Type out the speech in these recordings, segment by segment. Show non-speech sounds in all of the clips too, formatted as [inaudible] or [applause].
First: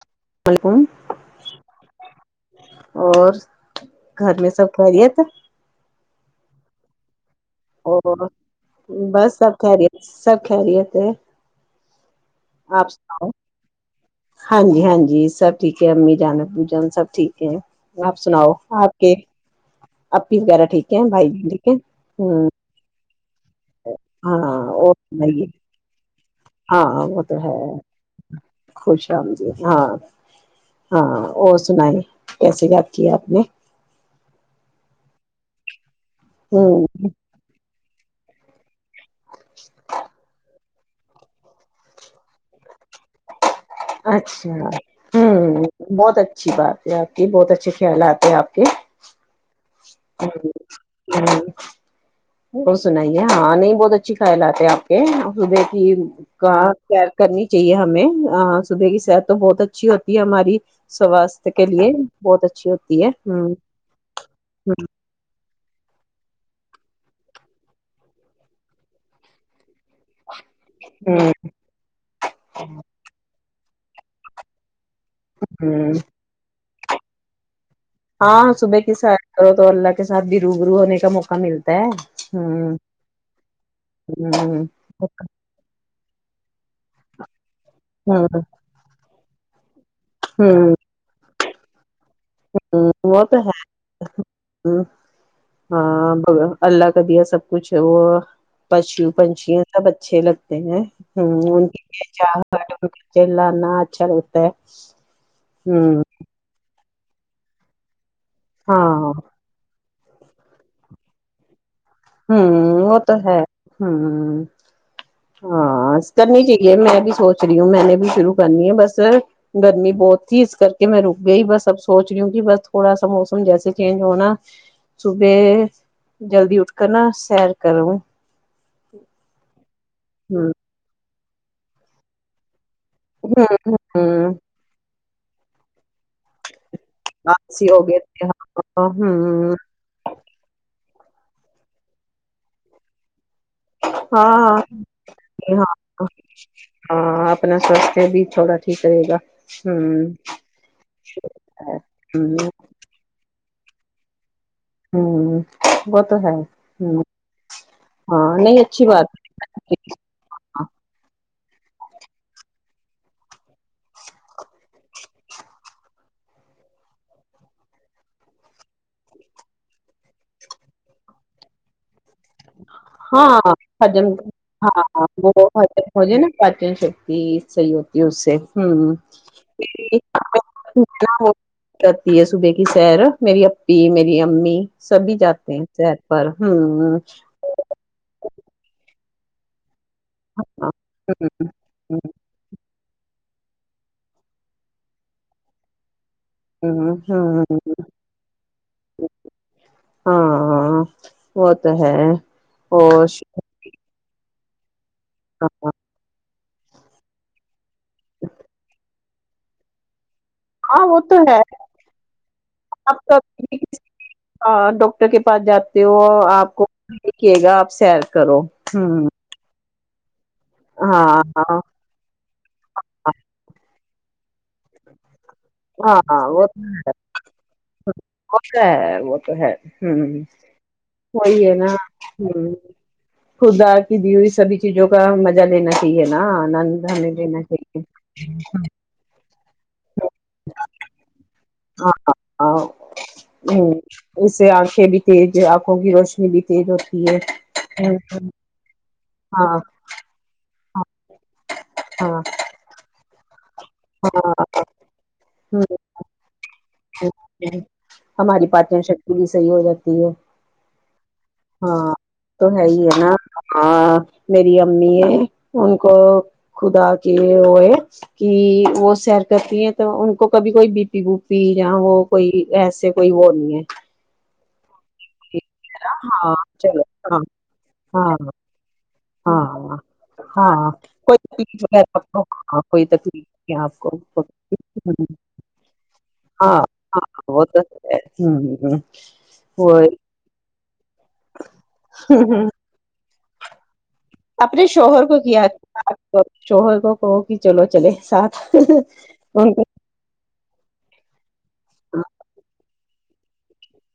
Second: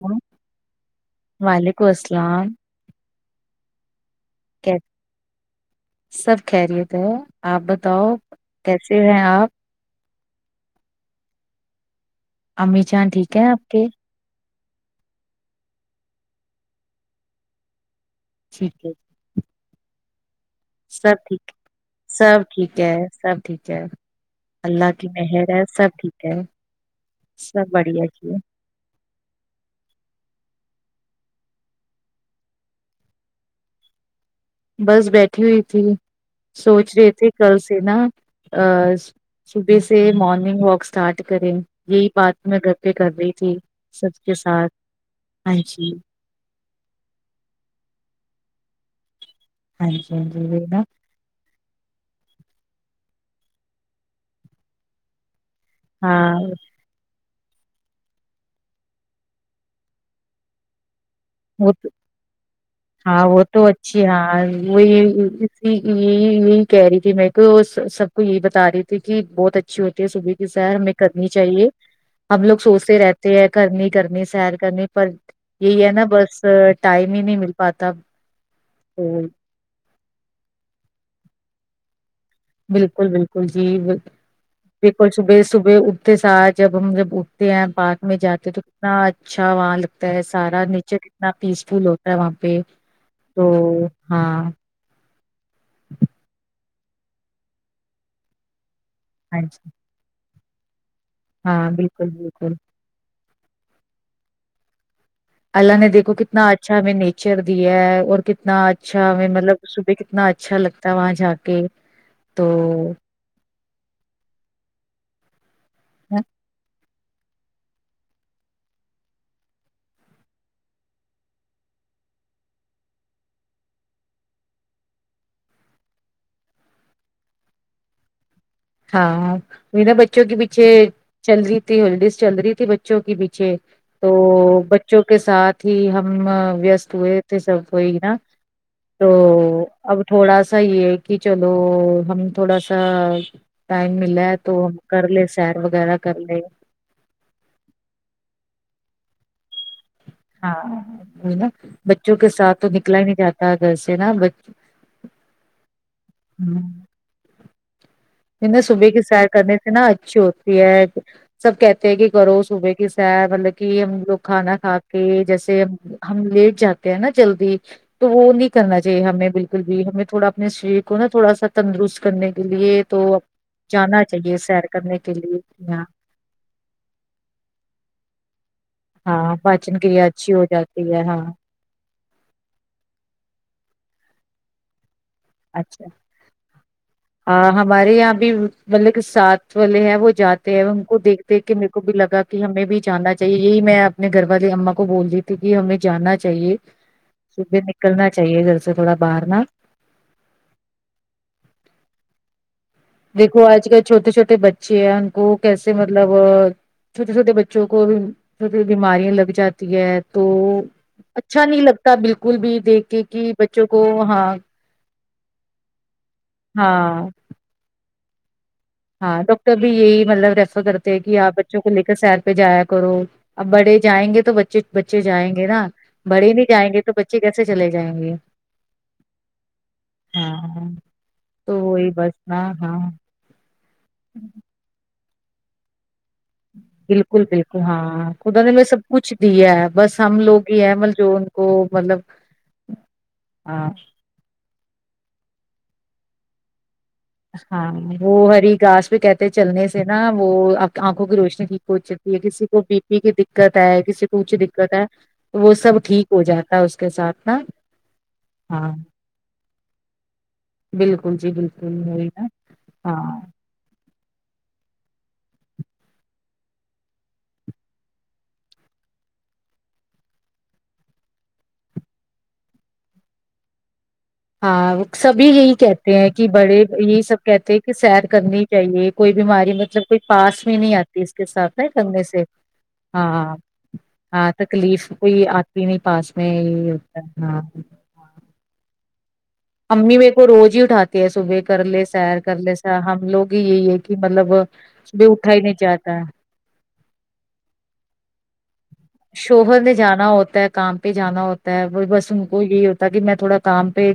ہ وعلیکم وعلیکم السلام اور گھر میں سب کی- خیریت سب خیریت ہے آپ اور بتاؤ بولو کیسے ہیں بس آپ سب خیریت سب خیریت ہے امی آپ جان سناؤ ٹھیک ہے آپ کے ہاں جی ہاں جی سب ٹھیک ہے امی جان ابو جان سب ٹھیک ہے آپ سناؤ ٹھیک ہے آپ کے اپی وغیرہ ٹھیک ہیں بھائی بہن ٹھیک ہے ہوں کے ہے سب ٹھیک ہے اللہ اور کی سنائیے مہر ہے سب ٹھیک ہے ہاں وہ تو ہے سب بڑھیا چے خوش آمدید ہاں ہاں اور سنائیں کیسے یاد کیا آپ نے بس بیٹھی ہوئی تھی ہ سوچ رہی تھے کل سے نا صبح سے مارننگ واک اسٹارٹ کریں یہی بات میں گھر پہ کر رہی تھی سب کے اچھا ساتھ ہاں ہوں جی بہت اچ اچھی بات ہے آپ کی بہت اچھے خیالات ہیں آپ کے ہاں جی ہاں جی ہوں وہی نا ہوں اور سنائیے ہاں نہیں بہت اچھی خیالات ہے آپ کی بیٹی ہاں کا سیر کرنی چاہیے ہمیں صبح کی صحت تو بہت اچھی ہوتی ہے ہماری صبح وہ تو ہاں وہ تو اچھی ہاں وہی ہ یہی یہی کہہ رہی تھی میں کو سب کو یہی بتا رہی تھی کہ بہت اچ ھی ہوتی ہے صبح کی سیر ہمیں کرنی ہوں چاہیے ہم لوگ سوچتے رہتے ہیں کرنی کرنی سیر کرنی پر یہی ہے ہوں نا ب بس ٹائم ہی نہیں مل پاتا ہاں صبح کی سیر کرو تو اللہ کے ساتھ بھی روبرو ہونے کا موقع ملتا ہے ہوں بالکل بالکل جی بالکل ہوں دیکھو صبح صبح اٹھتے ساتھ جب ہم جب اٹھتے ہیں پارک میں ہاں جاتے ہیں تو کتنا اچھا وہاں لگ تا ہے سارا ہوں نیچر کتنا پیس فل ہوتا ہے وہاں پہ تو ہاں ہاں اللہ کا دیا سب کچھ ہے وہ پشو ہاں پنچیاں جی سب اچھے لگتے ہیں ہ [unintelligible] ان ہاں کی بالکل بالکل پچا چلانا اچھا لگتا ہے اللہ نے ہوں دیکھو کتنا اچھا ہمیں نیچر دیا ہے اور کتنا اچھا ہاں ہمیں مطلب صبح اتنا اچھا لگتا ہے وہاں جا کے تو ہمم وہ تو ہے ہمم ہاں استعارے کے لیے میں بھی سوچ رہی ہوں میں نے بھی شروع کرنی ہے بس گرمی بہت تھی اس کر کے میں رک گئی بس اب سوچ رہی ہوں کہ بس تھوڑا سا موسم جیسے چینج ہونا صبح جلدی اٹھ کر نا سیر کروں ہاں میرے بچوں کے ہوں پیچھے چل رہی تھی ہالڈیز چل رہی تھی بچوں کے پیچھے تو ہوں بچوں کے ساتھ ہی ہم وست پئے تو سب آلسی ہو ہوئی گئے نا تھے ہاں تو ہوں اب تھوڑا سا یہ ہے کہ چلو ہم تھوڑا سا ٹائم ملا ہے تو ہاں ہم کر لے سیر ہاں وغیرہ کر لے ہاں اپنا سواستھ بھی تھوڑا ٹھیک رہے گا ہوں ہاں نا بچوں کے ہوں ساتھ تو نکلا ہی نہیں جاتا گھر سے نا ہوں وہ تو ہے بچ ہمم صبح کی سیر کرنے سے نا اچھی ہوتی ہے سب کہتے ہیں کہ کرو صبح کی سیر مطلب کہ ہم لوگ کھانا کھا کے جیسے ہم لیٹ جاتے ہیں نا جلدی تو وہ نہیں کرنا چاہیے ہمیں بالکل بھی ہمیں تھوڑا اپنے شریر کو نا تھوڑا سا تندرست کرنے کے لیے تو ہاں جانا جن چاہیے سیر ہاں کرنے ہاں کے وہ لیے ہاں [unintelligible] جے نا پاچن شکتی صحیح ہوتی ہے اس سے ہمم [inaudible] ہاں پاچن کریا اچھی ہو جاتی ہے ہاں کرتی ہے صبح کی سیر میری اپی میری امی سبھی جات تین چار پر ہوں آ ہمارے یہاں بھی مطلب کہ ساتھ والے ہیں وہ جاتے ہیں ان کو دیکھتے کہ میں کو بھی لگا کہ ہمیں بھی جاننا چاہیے میں اپنے گھر والے اما کو بول دی تھی کہ ہمیں جاننا چاہیے ہوں ہوں صبح نکلنا چاہیے گھر سے تھوڑا باہرنا ہاں ہاں وہ تو ہے اور دیکھو آج کل چھوٹے چھوٹے بچھے ہیں ان کو کیسے مطلب چھوٹے چھوٹے بق بچوں کو بھی بیماریاں لگ جاتی ہے تو ہاں وہ تو ہے اچھا نہیں لگتا بالکل بھی دیکھ کے آپ کہ بچوں کو ہاں ٹر کے پاس جاتے ہو آپ کو ہاں لے گا آپ سیر کرو ہ ہاں ڈاکٹر بھی یہی مطلب ریفر کرتے ہیں کہ ہاں آ ہاں بچوں کو لے سیر پہ جایا کرو اب بڑے جائیں گے تو بچے بچے جائیں گے نا ہاں بڑے وہ نہیں جائیں گے تو بچے کیسے چلے جائیں گے وہ تو ہے وہ تو ہے ہمم ہاں وہی ہے تو نا بس ہمم ہاں ہاں خدا کی دی ہوئی سبھی چیزوں کا مزہ لینا ہی نہ نند [unintelligible] دنی بالکل دین بالکل ہاں خدا نے میں سب کچھ بھی ہے بس ہم لوگ ہی ہے مطلب جو کو مطلب ہاں [unintelligible] ہاں ہمم اس سے آنکھیں بھی تیز ہے آنکھوں کی روشنی بھی تیز ہو ہاں وہ ہری گاس پہ کہتے ہاں چلنے سے نا وہ آنکھوں کی روشنی ٹھیک پچتی ہے ہاں کسی کو بی پی کی دقت ہے کسی کو ہاں اونچی دقت ہے تو وہ ہوں سب ٹھیک ہو جاتا ہے [unintelligible] نا ہماری ہاں پاچن شکتی بھی صحیح ہو جاتی ہے بالکل جی بالکل ہاں وہی نا تو ہے ہی ہے نا ہاں ہاں میری امی ہے ان کو خدا کی وہ ہے کہ وہ سیر کرتی ہیں تو ان کو کبھی کوئی بی پی بوپی یا وہ کوئی ایسے کوئی وہ نہیں ہے ہاں سبھی یہی کہتے ہیں کہ ہاں بڑے چلو یہی ہاں سب کہتے ہیں کہ سیر کرنی چاہیے کوئی ہاں بیماری ہاں مطلب کوئی پاس بھی ہاں نہیں آتی اس کوئی کے ساتھ تکلیف نہ وغیرہ سگنے آپ سے کو ہاں کوئی تکلیف ہاں نہیں آپ کو ہاں تکلیف ہوں، کوئی آتی نہیں پاس میں ہاں ہاں وہ تو ہمم وہ امی میرے کو روز ہی اٹھاتی ہے صبح کر لے سیر کر ہوں، لے ہم لوگ ہی یہی ہے کہ کہ مطلب اپنے شوہر کو اٹھا ھی کیا نہیں آپ جاہتا کو شوہر کو کہو کہ چلو چلے ساتھ شوہر کو نے جانا ہوتا ہے کام پہ جانا ہوتا ہے وہ بس ان کو یہی کہ میں تھوڑا کام پہ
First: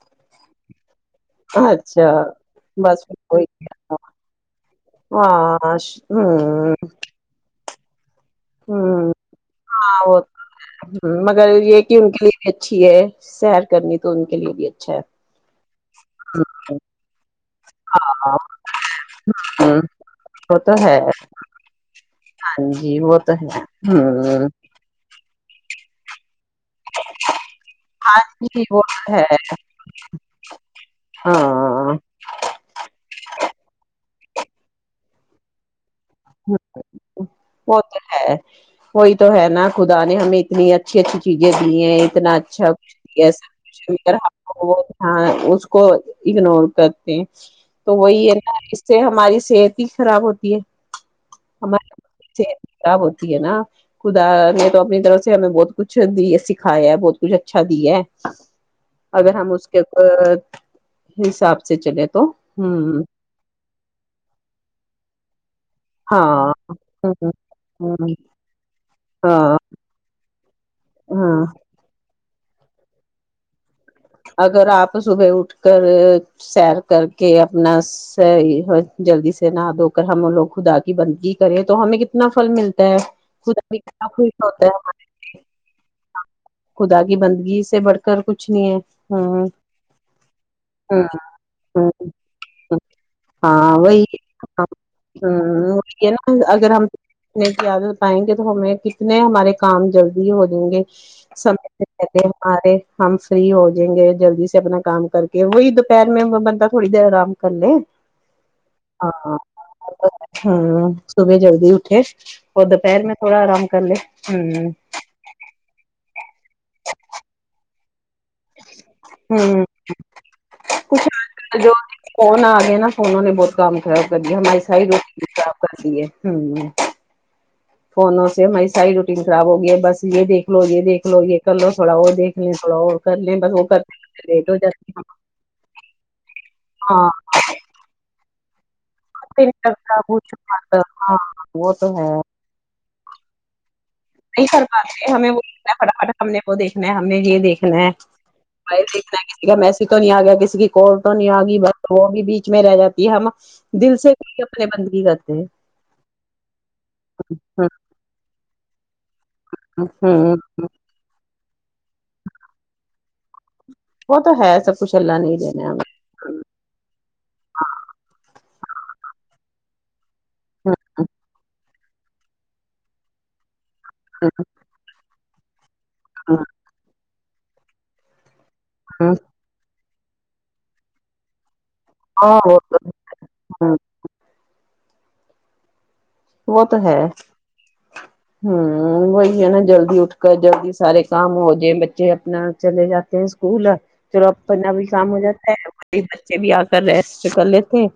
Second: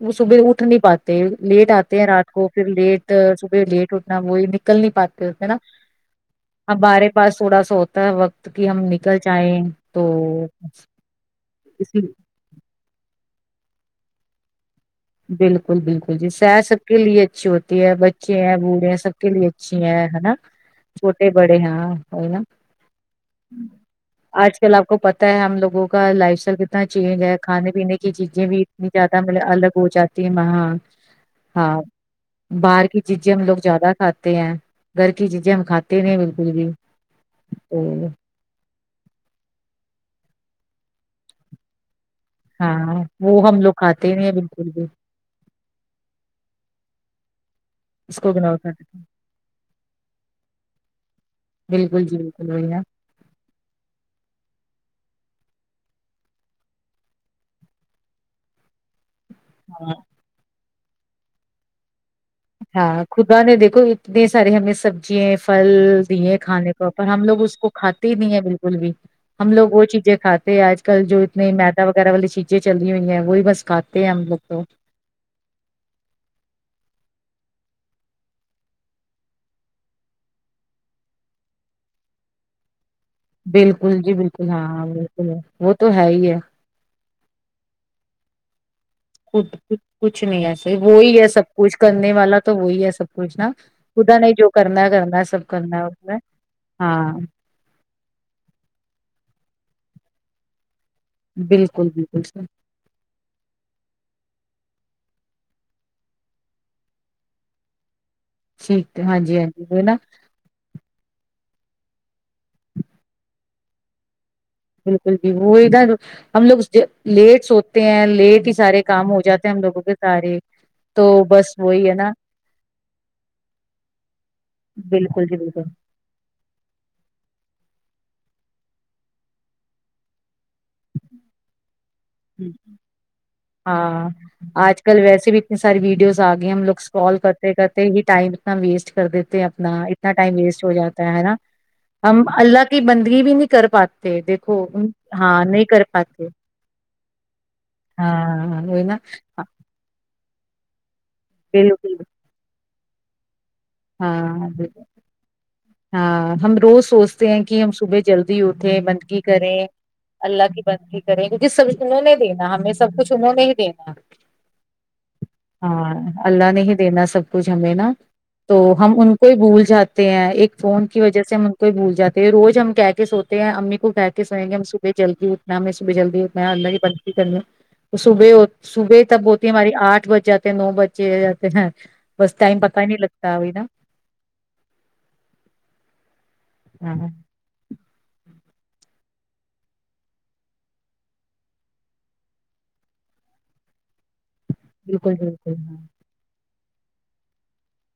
وہ صبح اٹھ نہیں پات لیٹ آتے ہیں اچھا رات کو پھر بس لیٹ پھر کوئی صبح لیٹ کیا، اٹھنا وہی نکل نہیں پاتے نا ہاں ہم ہمم ہمارے پاس تھوڑا سا ہوتا ہے وقت کی ہم نک ہمم ہاں وہ تو مگر یہ کہ اسی ان کے لیے بھی اچھی ہے سیر کرنی تو ان کے لیے بھی اچھا ہے بالکل بالکل جی سیر سب کے لیے اچھی ہوتی ہے ہاں بچے ہیں بوڑھے سب کے لیے اچھی ہوں، ہیں ہے نا وہ تو ہے چھوٹے ہاں نا ہاں جی وہ تو ہے ہوں آج کل آپ کو پت ہم لوگوں کا لائف اسٹائل کتنا چینج ہے کھانے پینے کی ہاں چیزیں بھی جی وہ اتنی تو زیادہ ہے م الگ ہو جاتی وہاں ہاں باہر کی چیزیں ہم لوگ زیادہ کھاتے ہیں گھر کی چیزیں ہم کھاتے نہیں بال [inaudible] وہ تو ہے وہی تو ہے نا خدا نے ہمیں اتنی اچھی اچھی چیزیں دی ہیں اتنا اچھا ہاں یس وہ ہم لوگ کھاتے نہیں بالکل بھی [unintelligible] ہاں اس کو اگنور کرتے ہیں تو اس وہی کو ہے نا بناؤ کر اس سے ہماری صحت ہی خراب ہوتی ہے ہمارے بالکل جی بالکل صحت بڑھیا خراب ہوتی ہے نا خدا نے تو اپنی طرف سے ہمیں بہت کچھ دی سکھایا ہے بہت کچھ اچھا دی ہے اگر ہم اس کے ہاں اوپر حساب سے چلے تو ہوں ہاں خدا نے دیکھو اتنے سارے ہمیں سبزی پھل دی ہے ہاں کھانے کو پر ہم ہ لوگ اس کو ہ کھاتے ہی نہیں ہے بالکل بھی ہم ہاں لوگ وہ چیزیں کھاتے ہیں آج ک کل جو ہاں اتنے میدا وغیرہ والی چیزیں چلی ہوئی ہیں وہ بھی بس کھ اگر آپ صبح اٹھ کر سیر کر کے اپنا صحیح جلدی سے نہا دھو کر ہم لوگ خدا کی بندگی کریں تو ہمیں کتنا پھل ملتا ہے خدا بھی بالکل کتنا جی خوش بالکل ہاں ہوتا ہاں بالکل ہے وہ تو ہے ہی ہے خدا کی بندگی سے بڑھ کر کچھ نہیں ہے ہاں خ کچھ نہیں ایسے وہی ہے سب کچھ ہاں کرنے والا تو وہی ہے سب کچھ نا ہاں وہی خدا نے جو کرنا ہے کرنا ہے سب کرنا اس وہی ہے میں نا اگر ہم ہاں [unintelligible] پائیں گے تو ہمیں کتنے ہمارے کام جلدی ہو جیں گے سمے سے بالکل بالکل پہلے ہمارے ہم فری ہو جیں گے جلدی سے اپنا کام کر کے وہی دوپہر میں بنتا تھوڑی دیر آرام کر لے ٹھیک ہے ہاں جی ہاں جی وہ نا ہاں صبح جلدی اٹھے اور دوپہر میں تھوڑا آرام کر لے امم جی بالکل بھی وہ ادھر ہم لوگ اس لیٹ سوتے ہیں لیٹ کی سارے کام ہو جاتے ہیں ہم لوگوں کے سارے تو کچھ بس جو وہی ہے نا فون آ گیا نا فونوں نے بہت کام خراب کر دیا ہماریے ساری بالکل روٹیںن جی خراب بالکل کرتی ہے امم فونوں سے ہماری ساری روٹین خراب ہو گیا ہے بس یہ دیکھ لو یہ دیکھ لو یہ کر لو تھوڑا وہ دیکھ لیں تھوڑا اور کر لیں بس وہ کرتے ہاں کرتے لیٹ ہو آج جاتے کل ہے ویسے بھی اتنی ساری ویڈیوز آ گئے ہم لوگ ہاں اسکور کرتے کرتے ہی ٹائم اتنا ویسٹ کر دیتے پہ اپنا اتنا ٹائم ویسٹ ہو جاتا ہاں ہے ہے نا وہ تو ہے ہم اللہ کی بندگی بھی نہیں کر پاتے یہ نہیں کر دیکھو پاتے ہمیں وہ ہاں نہیں کر فٹافٹ پاتے ہم نے وہ دیکھنا ہے ہمیں یہ دیکھنا ہے ہاں وہی بھاںی نا دیکھنا کسی کا مسیج تو نہیں آگیا کسی کی کال تو نہیں آگی بس بالکل وہ بھی بیچ میں رہ جاتی ہے ہم دل سے ہاں اپنے بالکل بندگی کرتے ہیں ہاں ہم روز سوچتے ہیں کہ ہم صبح جلدی اٹھے بندگی کریں ہ اللہ کی ہ بندگی کریں گے جس سب انہوں دینا ہمیں سب کچھ انہوں نے ہی دینا وہ تو ہے سب کچھ اللہ نہیں دینا ہے ہاں اللہ نے ہی دینا سب کچھ ہمیں نا تو ہم ان کو ہی بھول جاتے ہیں ایک فون کی وجہ سے کوئی بھول جاتے ہے روز ہم کہے کہ سوتے ہیں امی کو کہے کے سویں گے ہم صبح جلدی اٹھنا ہمیں صبح جلدی اٹھنا ہے اللہ کی بندگی کرنی تو صبح ہوت صبح ہمیں تب ہوت ہماری آٹھ بج جاتے ہیں نو بج جاتے ہیں بس ہاں وہ ٹائم پتا ہی نہیں لگتا ابھی نا تو وہ تو ہاں ہے امم وہی ہے نا جلدی اٹھ کر جلدی سارے کام ہو جائے بچے اپنا چلے جاتے ہیں کولا چلو اپنا بھی کام بالکل ہو جاتا بالکل ہے بچے بھی آ کر ریسٹ کر لیتے ہے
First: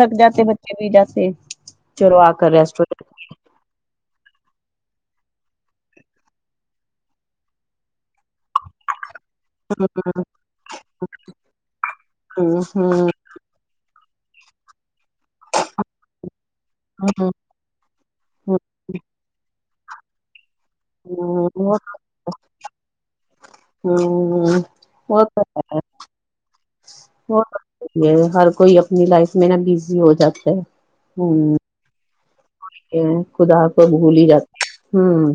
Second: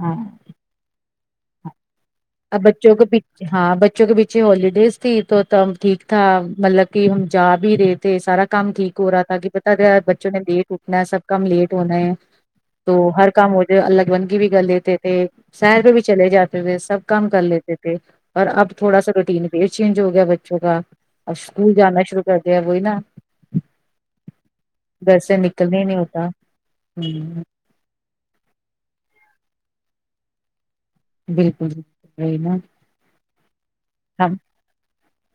ہاں ہاں جاتے ہے [unintelligible] چلو کر اب ریسٹ ہو بچوں کو ہاں بچوں کے پیچھے ہولڈیز تھی تو تب ٹھیک تھا مطلب کہ ہم جا بھی رہے تھے سارا کام ٹھیک ہو رہا تھا کے پتا گیا بچوں نے لیٹ اٹھنا ہے سب کام لیٹ ہونا ہے جاتے تو ہوں ہر کام ہو جاتا الگ بنگی بھی کر لیتے تھے شہر پہ بھی چلے جاتے تھے سب کم ہوں کر لیتے تھے اور اب تھوڑا سا روٹین پے چینج ہو گیا بچوں کا اب اسکول جانا شروع کر دیا وہی نا ہوں گھر سے نکلنے ہی نہیں ہوتا ہاں ہر کوئی اپنی لائف میں نا بزی ہو جاتا ہے بالکل وہی نا وہی تو ہے خدا کو بھول ہی ہم جاتا امم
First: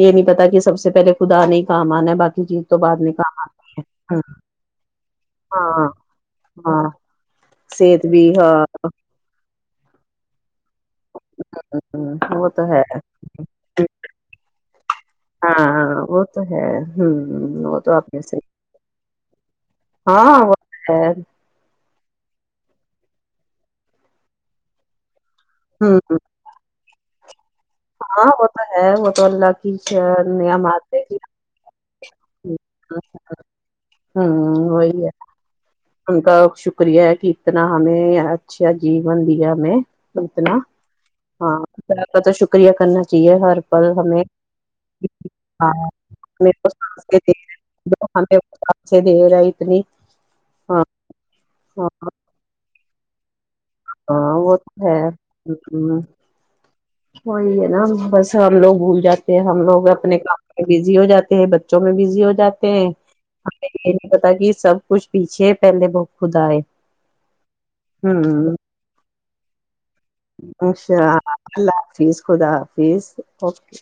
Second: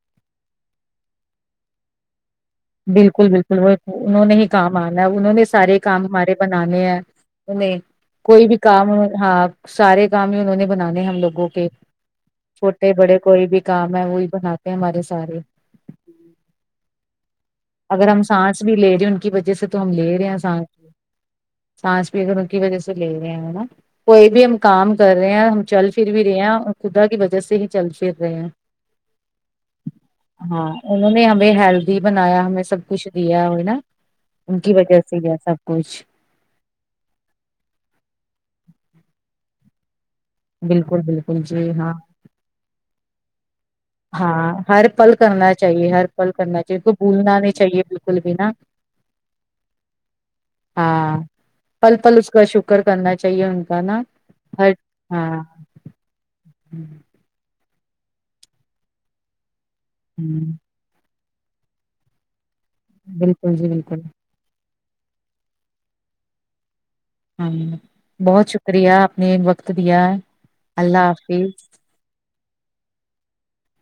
یہ نہیں پتا کہ سب سے پہلے خدا نے ہی کام آنا ہے باقی چیز تو بعد میں بالکل بالکل وہ کام انہوں نے ہی کام آنا انہوں نے سارے ہاں کام ہمارے بنانے ہاں ہیں انیں صحت کوئی بھی ہاں کام ہاں سارے کام ہی انہوں نے بنانے ہیں لوگوں کے وہ تو ہے چھوٹے بڑے کوئی بھی کام ہے وہی بناتے ہمارے سارے ہاں ہاں وہ تو ہے تو اگر آپ نے ہم صحیح سانس بھی لے رہے ہیں ان کی وجہ سے تو ہم لے رہے ہیں ہاں وہ سانس بھی تو ہے سانس بھی ہم انکی وجہ سے لے رہے ہیں نا کوئی بھی ہم کام کر رہے ہیں ہم چل ہوں پھر بھی رہے ہیں اور خدا کی وجہ سے ہی چل پر ہاں رہے وہ ہیں تو ہے وہ تو اللہ کی ہاں نعمات ہے انہوں کہ نے ہمیں ہیلدی بنایا ہم سب کچھ دیا ہو نا انکی وجہ سے ہے سب کچھ انکا شک ریہ ہے کہ اتنا ہمیں اچھا جیون دیا ہمیں اتنا بالکل بالکل ہاں جی آپ کا تو شکریہ کرنا چاہیے ہر ہمیں ہاں ہر پل کرنا چاہیے ہر پل کرنا چاہیے کو بھولنا نہیں چاہیے بالکل بھی نا [unintelligible] [unintelligible] ہاں ہاں پل پل اس کا شکر کرنا چاہیے ہم ہے نا ہاں وہ تو ہے ہاں ہوں وہی ہے نا بس ہم لوگ بھول جاتے ہیں ہم لوگ اپنے ہوں، کام بزی ہو جاتے ہیں بچوں میں بزی ہو جاتے ہیں بالکل ہمیں جی یہ بالکل نہیں پتا کہ سب کچھ پیچھے پہلے بہت خدا ہے ہاں بہت ہوں شکریہ آپ نے یہ وقت دیا ہے اچھا اللہ حافظ خدا حافظ اوکے